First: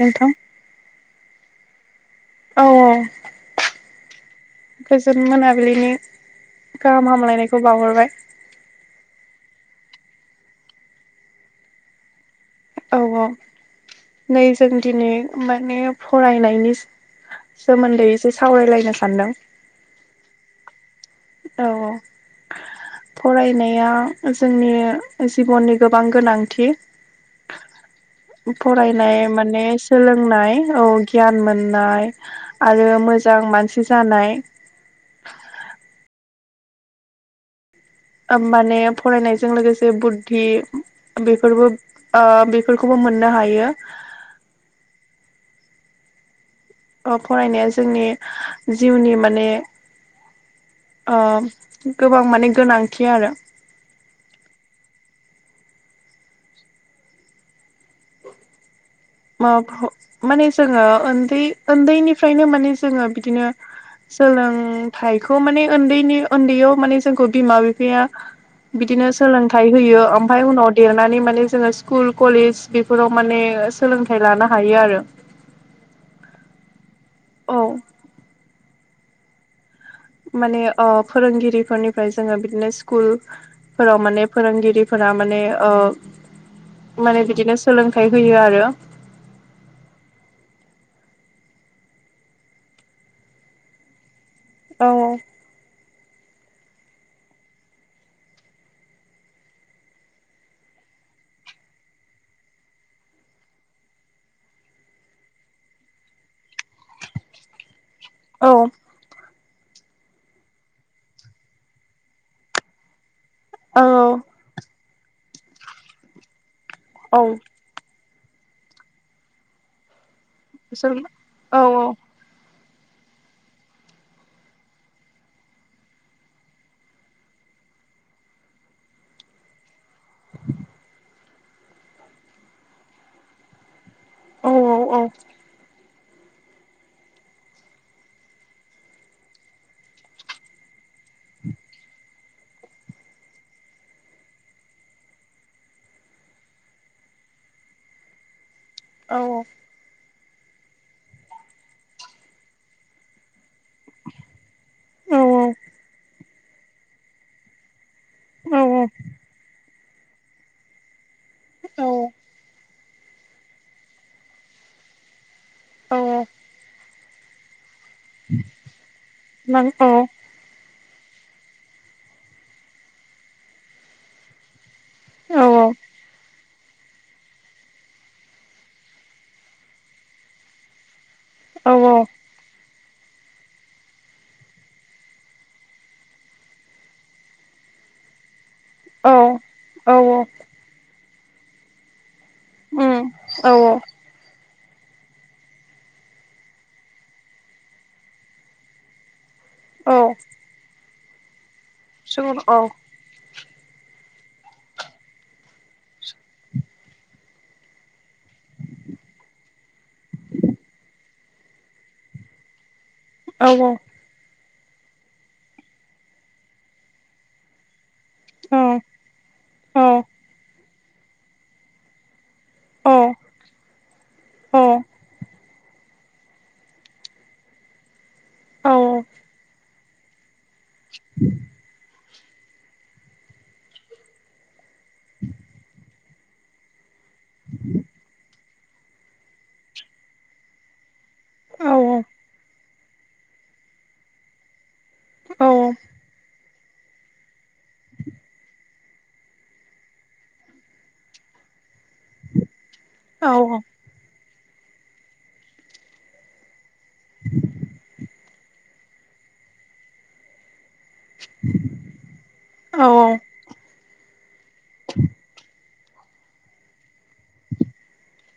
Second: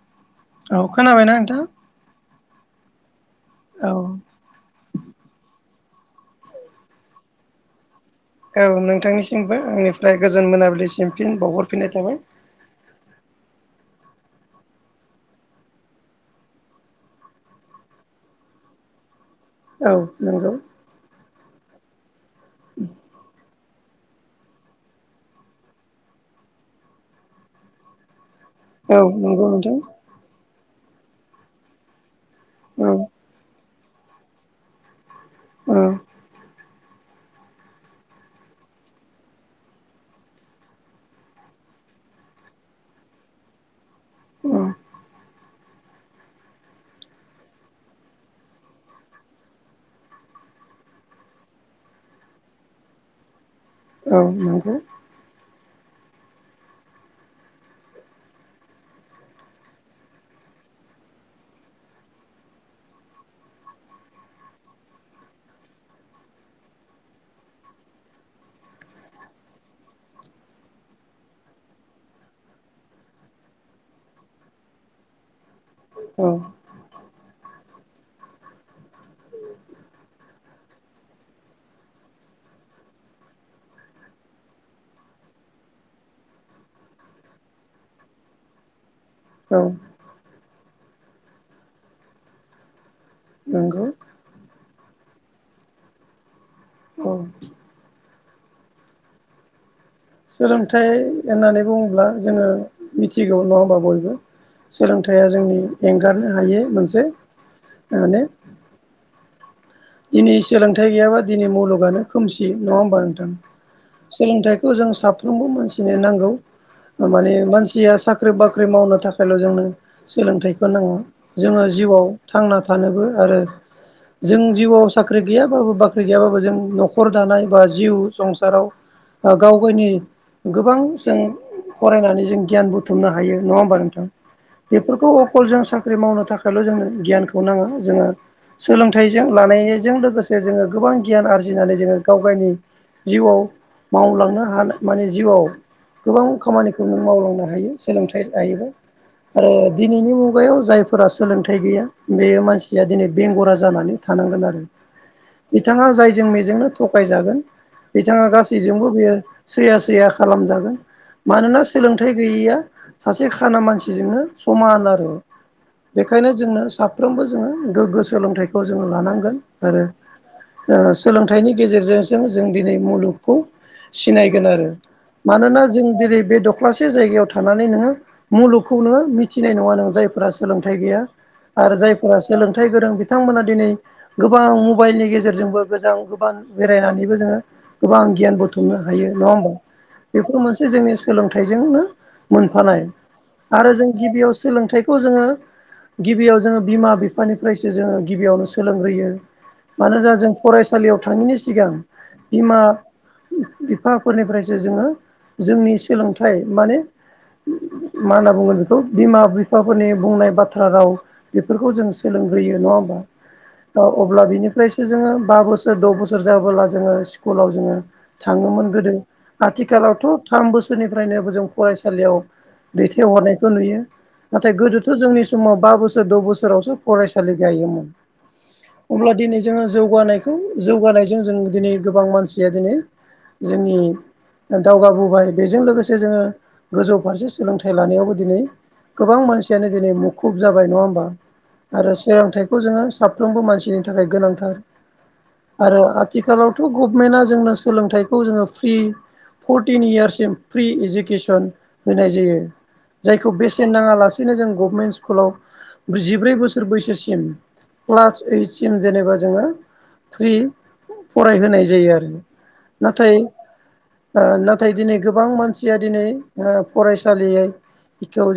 नोंथां औ खोनाबायना नोंथां औ औ औ गोजोन मोनाबिलिनि गाहाम हामलायनायखौ बावहरबाय। औ नोंथांनिसिमबो आंनिफ्राय गोजोन मोनाबिलिसिम फिन बावहरफिननाय थाबाय। औ औ नै जों दिनै माने फरायनायनि सोमोन्दै एसे सावरायलायनो सानदों औ नंगौ औ औ फरायनाय जोंनि जिबननि गोबां गोनांथि औ फरायनाय नंगौ माने नोंथां सोलोंनाय औ गियान मोननाय आरो औ मोजां मानसि जानाय ओ ओ माने फरायनायजों लोगोसे बुद्धि बेफोरबो ओ बेफोरखौबो मोननो हायो। औ अ फरायनाया जोंनि जिउनि माने अ गोबां माने गोनांथि आरो। औ नंगौ माबा माने जोङो उन्दै उन्दैनिफ्रायनो माने जोङो बिदिनो सोलोंथाइखौ माने उन्दैनि उन्दैयाव माने जोंखौ बिमा बिफाया बिदिनो सोलोंथाइ होयो ओमफ्राय उनाव देरनानै माने जोङो स्कुल कलेज बेफोराव माने सोलोंथाइ लानो हायो आरो औ औ माने फोरोंगिरिफोरनिफ्राय जोङो बिदिनो स्कुल फोराव माने फोरोंगिरिफोरा माने माने बिदिनो सोलोंथाइ होयो आरो औ नोंगौ औ औ औ सोलोंथाइ होननानै बुङोब्ला जोङो मिथिगौ नङा होमबा बयबो सोलोंथाइया जोंनि एंगारनो हायै मोनसे माने औ दिनै सोलोंथाइ गैयाबा दिनै मुलुगानो खोमसि नङा होमबा नोंथां औ सोलोंथाइखौ जों साफ्रोमबो मानसिनो नांगौ औ माने मानसिया साख्रि ख्रि बाख्रि मावनो थाखायल' जोंनो सोलोंथाइखौ बिसोर नाङा औ जोङो जिउआव थांना थानोबो आरो जों जिउआव साख्रि गैयाबाबो बाख्रि गैयाबाबो जों न'खर दानाय बा जिउ संसाराव गाव गावनि गोबां जों फरायनानै जों गियान बुथुमनो हायो नङा होमबा नोंथां औ औ बेफोरखौ अकल जों साख्रि मावनो थाखायल जोंनो गियानखौ नाङा जोङो सोलोंथाइ जों लानायजों लोगोसे जोङो गोबां गियान आरजिनानै जोङो गाव गावनि जिउआव मावलांनो हानाय माने जिउआव गोबां खामानिखौ नों मावलांनो हायो सोलोंथाइ लायोबा आरो औ दिनैनि मुगायाव जायफोरा सोलोंथाइ गैया बे मानसिया दिनै बेंगुरा जानानै थानांगोन आरो औ बिथाङा जायजों मेजोंनो थगायजागोन बिथाङा औ गासैजोंबो बियो सैया सैया खालामजागोन मानोना औ सोलोंथाइ गैयैया सासे खाना मानसिजोंनो समान आरो नों औ बेखायनो जोंनो साफ्रोमबो जोङो गोग्गो सोलोंथाइखौ जोङो लानांगोन नां औ आरो सोलोंथाइनि गेजेरजोंसो जों दिनै मुलुगखौ सिनायगोन आरो औ मानोना जों दिनै बे दख लासे जायगायाव थानानै नोङो मुलुगखौ नोङो मिथिनाय नङा नों जायफोरा सोलोंथाइ गैया औ आरो जायफोरा सोलोंथाइ गोरों बिथांमोना दिनै गोबां मबाइलनि गेजेरजोंबो गोजां गोबां बेरायनानैबो जोङो गोबां गियान बुथुमनो हायो औ नङा होमबा औ बेफोर मोनसे जोंनि सोलोंथाइजोंनो मोनफानाय उम औ आरो जों गिबियाव सोलोंथाइखौ जोङो गिबियाव जोङो बिमा बिफानिफ्रायसो जोङो गिबियावनो सोलोंग्रोयो औ मानोना जों फरायसालियाव थाङैनि सिगां सोर औ बिमा बिफाफोरनिफ्रायसो जोङो जोंनि सोलोंथाइ माने मा होनना बुगो बेखौ बिमा बिफाफोरनि बुंनाय बाथ्रा राव बेफोरखौ जों सोलोंग्रोयो नङा होमबा औ अब्ला बिनिफ्रायसो जोङो बा बोसोर द बोसोर जाबोला जोङो स्कुलाव जोङो औ थाङोमोन औ गोदो औ आथिखालावथ थाम बोसोरनिफ्रायनोबो जों फरायसालियाव औ दैथायहरनायखौ नुयो नाथाय औ औ गोदोथ जोंनि समाव बा बोसोर जे द बोसोरावसो फरायसालि गायोमोन अब्ला दिनै जोङो जौगानायखौ जौगानायजों जों दिनै गोबां मानसिया दिनै जोंनि दावगाबोबाय बेजों लोगोसे जोङो गोजौ फारसे सोलोंथाइ लानायावबो दिनै गोबां मानसियानो दिनै मुखुब जाबाय नङा होमबा आरो सोलोंथाइखौ जोङो साफ्रोमबो मानसिनि थाखाय गोनांथार औ आरो आथिखालावथगभमेन्टआ जोंनो सोलोंथाइखौ जोङो फ्रि फरटिन इयार्ससिम फ्रि इडुकेसन होनाय जायो जायखौ बेसेन नाङालासे बबगदिनो जों गभमेन्ट स्कुलाव जिब्रै बोसोर बैसोसिम क्लास ओइटसिम जेनेबा जोङो फ्रि फरायहोनाय जायो आरो नाथाय नाथाय दिनै गोबां मानसि या दिनै फरायसालियाव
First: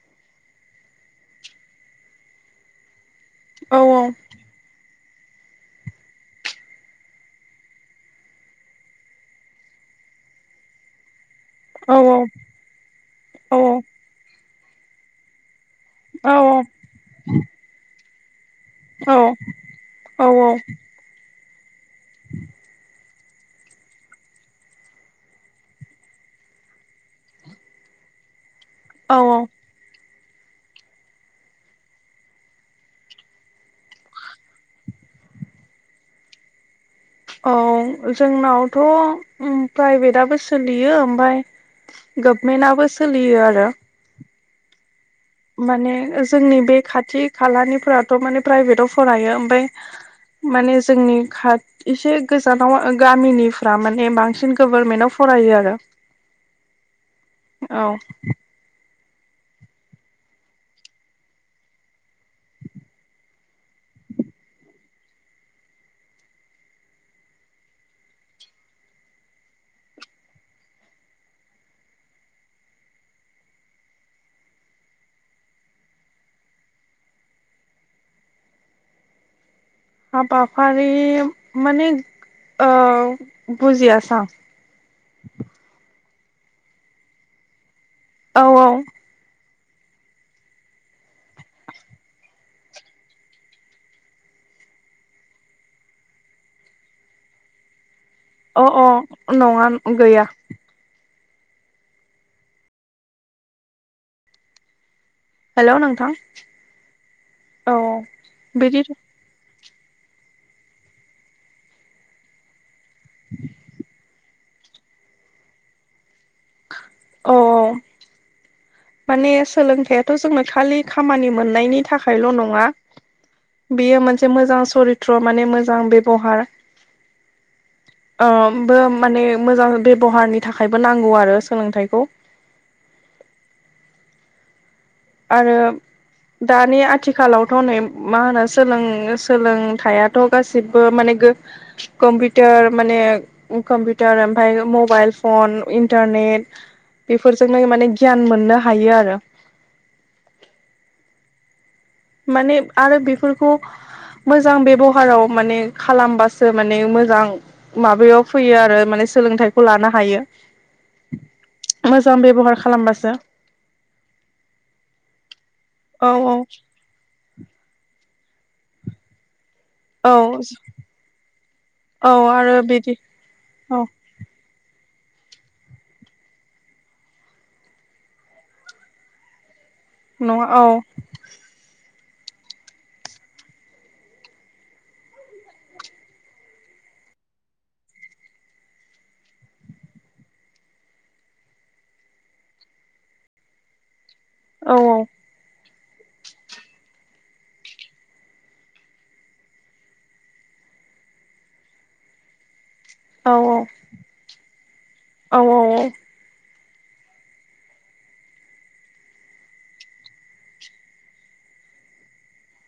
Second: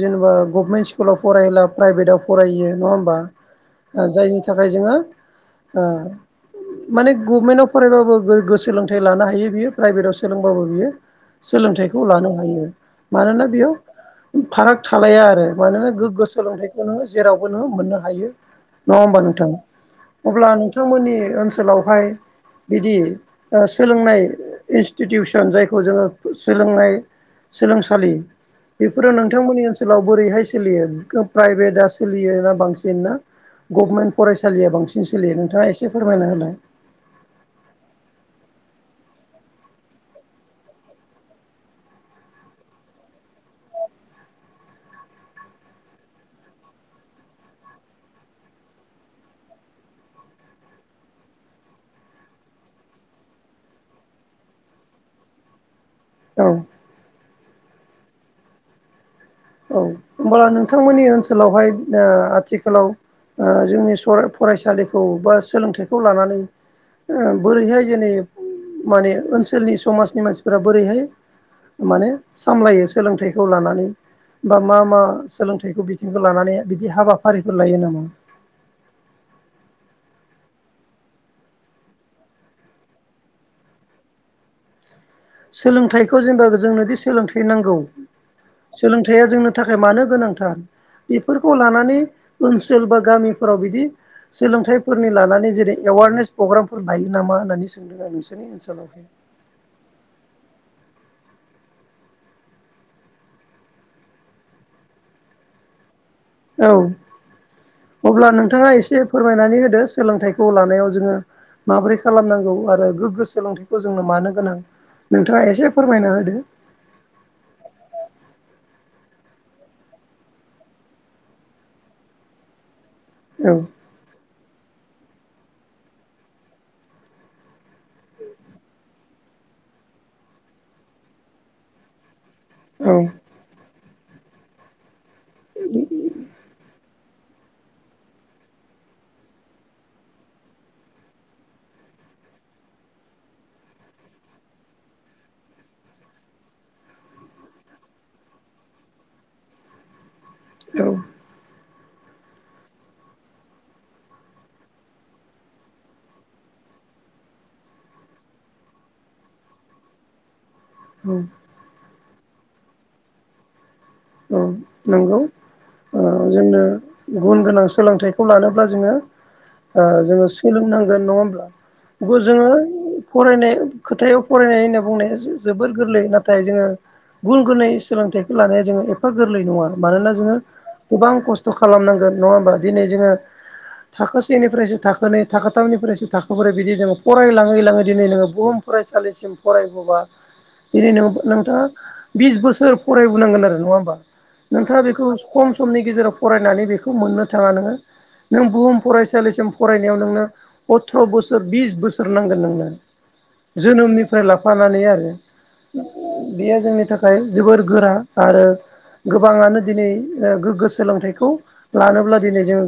जेनेबा गभमेन्ट स्कुलाव फरायब्ला प्राइभेटाव फरायो नङा होनबा जायनि थाखाय जोङो ओ माने गभमेन्टआव फरायबाबो गोगो सोलोंथाइ लानो हायो बियो प्राइभेटाव सोलोंबाबो बियो सोलोंथाइखौ लानो हायो मानोना बेयाव फाराग थालाया आरो मानोना गोग्गो औ सोलोंथाइखौ नों जेरावबोन नों मोननो हायो नङा होमबा नोंथां अब्ला नोंथांमोननि ओनसोलावहाय बिदि ओ सोलोंनाय इनसटिटिउसन जायखौ जोङो सोलोंनाय सोलोंसालि बेफोरो नोंथांमोननि ओनसोलाव बोरैहाय सोलियो प्राइभेटआ सोलियोना बांसिन ना गभमेन्ट फरायसालिया बांसिन सोलियो नोंथाङा एसे फोरमायना होनाय औ जोंनावथ प्राइभेटआबो सोलियो ओमफ्राय गभमेन्टाबो सोलियो आरो माने जोंनि बे खाथि खालानिफोराथ' माने प्राइभेटाव फरायो ओमफ्राय। माने जोंनि खा एसे गोजानाव गामिनिफ्रा माने बांसिन गभारनमेन्टाव फरायो आरो औ। औ। औ होमबब्ला नोंथांमोननि ओनसोलावहाय आथिखालाव। जोंनि फरायसालिखौ बा सोलोंथाइखौ लानानै बोरैहाय जेननि माने ओनसोलनि समाजनि मानसिफोरा बोरैहाय माने सामलायो सोलोंथाइखौ लानानै। बा मा मा सोलोंथाइखौ बिथिंखौ लानानै बिदि हाबाफारिफोर लायो नामा? हाबफारि माने आ बुजियासां सोलोंथाइखौ जेनेबा जोंनो दि सोलोंथाइ नांगौ औ औ थाया जोंनि थाखाय मानो गोनांथार बेफोरखौ लानानै ओनसोल बा गामिफोराव बिदि सोलोंथाइफोरनि लानानै जेरै एवारनेस प्रग्रामफोर लायो नामा होननानै सोंदों आं नोंसोर अ अ नङा गैया हेलौ नोंथां औ औ अब्ला नोंथाङा बिदि एसे फोरमायनानै होदो सोलोंथाइखौ लानायाव जोङो माबोरै खालामनांगौ आरो गोग्गो सोलोंथाइखौ जोंनो मानो गोनां नोंथाङा एसे फोरमायना होदो अ माने सोलोंथाइाथ' जोंनो खालि खामानि मोननायनि थाखायल' नङा औ बेयो मोनसे मोजां सरित्र माने मोजां बेब'हार ब माने मोजां बेबहारनि थाखायबो नांगौ आरो सोलोंथाइखौ। औ। आरो दानि आथिखालावथ' नै मा होनो सोलों सोलोंथाइाथ' गासिबो माने कम्पिउटार माने कम्पिउटार ओमफफ्राय मबाइल फन इन्टारनेट बेफोरजोंनो माने गियान मोननो हायो आरो औ माने आरो बेफोरखौ मोजां बेब'हाराव माने खालामबासो माने मोजां माबायाव फैयो आरो माने सोलोंथाइखौ लानो हायो [unintelligible] मोजां बेब'हार खालामबासो नंगौ औ औ जोंनो गुन गोनां सोलोंथाइखौ लानोब्ला जोङो जोङो औ सोलोंनांगोन नङा होमब्ला औ बे जोङो आरो बिदि फरायनाय औ खोथायाव फरायनाय होनना बुंनाया जोबोर गोरलै नाथाय जोङो गुन गोनै सोलोंथाइखौ लानाया जोङो एफा गोरलै नङा मानोना जोङो नङा औ गोबां खस्थ' खालामनांगोन नङा होमबा दिनै जोङो थाखोसेनिफ्रायसो थाखोनै थाख थामनिफ्रायसो थाखोबोरै बिदि जोङो फरायलाङै लाङै दिनै नोङो बुहुम फरायसालिसिम फरायबोब्ला दिनै न नोंथाङा बिस बोसोर फरायबोनांगोन आरो नङा होमबा औ नोंथाङा बेखौ खम समनि गेजेराव फरायनानै बेखौ मोननो थाङा नोङो नों बुहुम फरायसालिसिम फरायनायाव नोंनो अथ्र' बोसोर बिस बोसोर नांगोन नोंनो औ जोनोमनिफ्राय लाफानानै आरो औ बेयो जोंनि थाखाय ओमफ्राय जोबोर गोरा आरो गोबाङानो दिनै गोग्गो सोलोंथाइखौ लानोब्ला दिनै जों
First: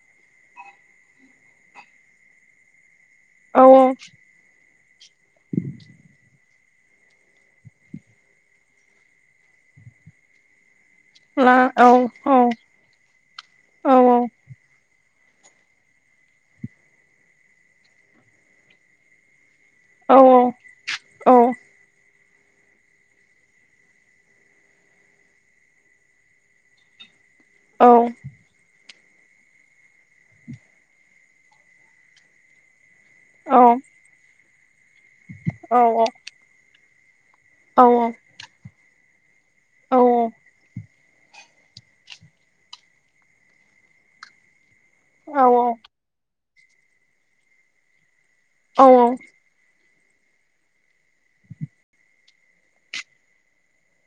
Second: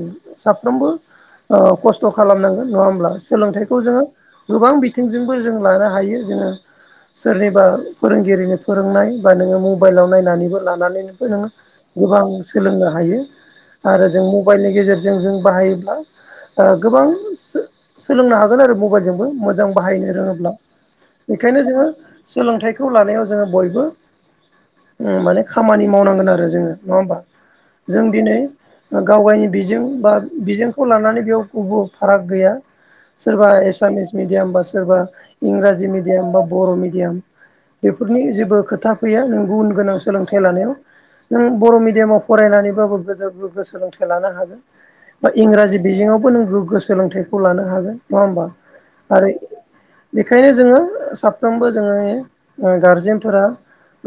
साफ्रोमबो खस्थ' खालामनांगोन नङा होमब्ला औ सोलोंथाइखौ जोङो गोबां बिथिंजोंबो जों लानो हायो जोङो सोरनिबा फोरोंगिरिनि फोरोंनाय बा नोङो मबाइलाव नायनानैबो लानानै नों ला औ गोबां औ सोलोंनो हायो औ आरो जों मबाइलनि गेजेरजों जों बाहायोब्ला गोबां सोलोंनो हागोन आरो मबाइलजोंबो मोजां बाहायनो औ रोङोब्ला औ बेखायनो जोङो सोलोंथाइखौ लानायाव जोङो बयबो माने खामानि मावनांगौ आरो जोङो नङा होमबा जों दिनै गावयनि बिजों बा बिजोंखौ लानानै बेयाव जेबो फाराग गैया सोरबा एसामिस मिडियाम बा सोरबा इंराजि मिडियाम बा बर' मिडियाम बेफोरनि जेबो खोथा फैया नों गुन गोनां औ सोलोंथाइ लानायाव नों बर' मिडियामाव फरायनानैबाबो मोजां गोग्गो सोलोंथाइ लानो हागोन बा औ इंराजि बिजोङावबो नों गोग्गो सोलोंथाइखौ लानो हागोन नङा होमबा औ आरो बेखायनो जोङो साफ्रोमबो जोङो गारजेनफोरा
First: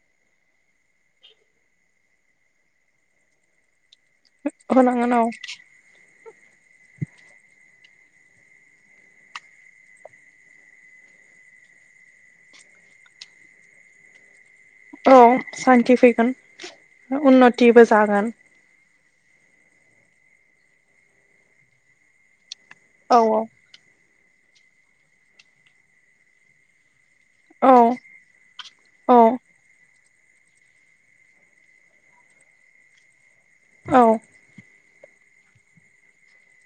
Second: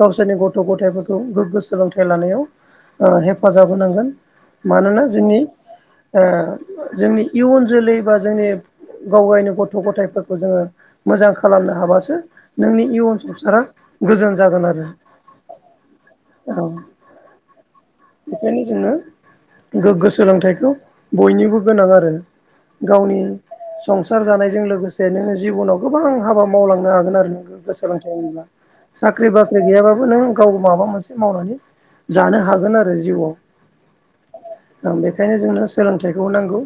गावसोरनि गथ' गथायफोरखौ गोग्गो सोलोंथाइ लानायाव हेफाजाब होनांगोन मानोना होनांगोन औ जोंनि जोंनि इयुन जोलै बा जोंनि गावयनि गथ' गथायफोरखौ जोङो मोजां खालामनो हाबासो नोंनि इयुन संसारा गोजोन जागोन आरो औ सान्खि फैगोन औ उन्नतिबो जागोन बेखायनो जोङो गोग्गो सोलोंथाइखौ बयनिबो गोनां आरो गावनि औ संसार जानायजों लोगोसे नोङो जिबनाव गोबां हाबा मावलांनो हागोन आरो औ गोग्गो सोलोंथाय [unintelligible] साख्रि औ बाख्रि गैयाब्लाबो नों गाव माबा मोनसे मावनानै जानो हागोन आरो जिउआव औ बेखायनो जोंनो सोलोंथाइखौ नांगौ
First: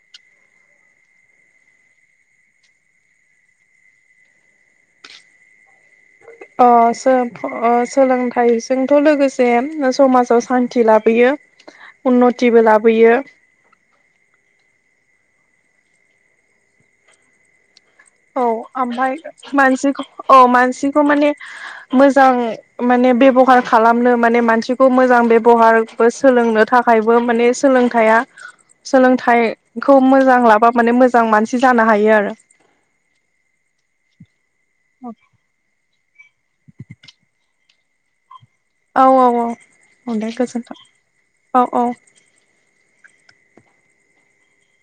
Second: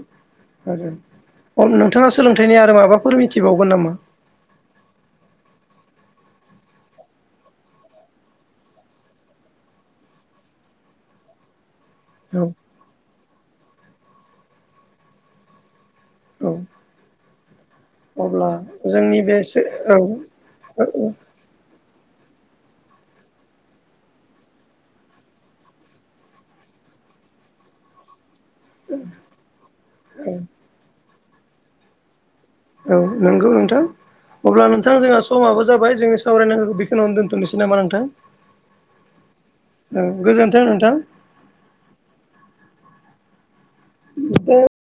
नोंथाङा सोलोंथाइनि आरो माबाफोर मिथिबावगोन नामा अ सोलोंथाइजोंथ' लोगोसे समाजाव सान्थि लाबोयो औ उन्नतिबो लाबोयो औ औ अब्ला ओमफ्राय जोंनि बे मानसिखौ औ मानसिखौ माने मोजां माने बेबहार खालामनो माने मानसिखौ मोजां बेबहारबो सोलोंनो थाखाय थाखायबो माने सोलोंथाइया सोलोंथाइखौ मोजां लाबा माने मोजां मानसि जानो हायो आरो औ नंगौ नोंथां अब्ला नोंथां जोंहा समाबो जाबाय जोंनि सावरायनांगौखौ बेखिनियावनो दोनथ'नोसै नामा नोंथां औ औ औ औ अ दे गोजोन्थों नोंथां गोजोनथाव औ औ [inaudible]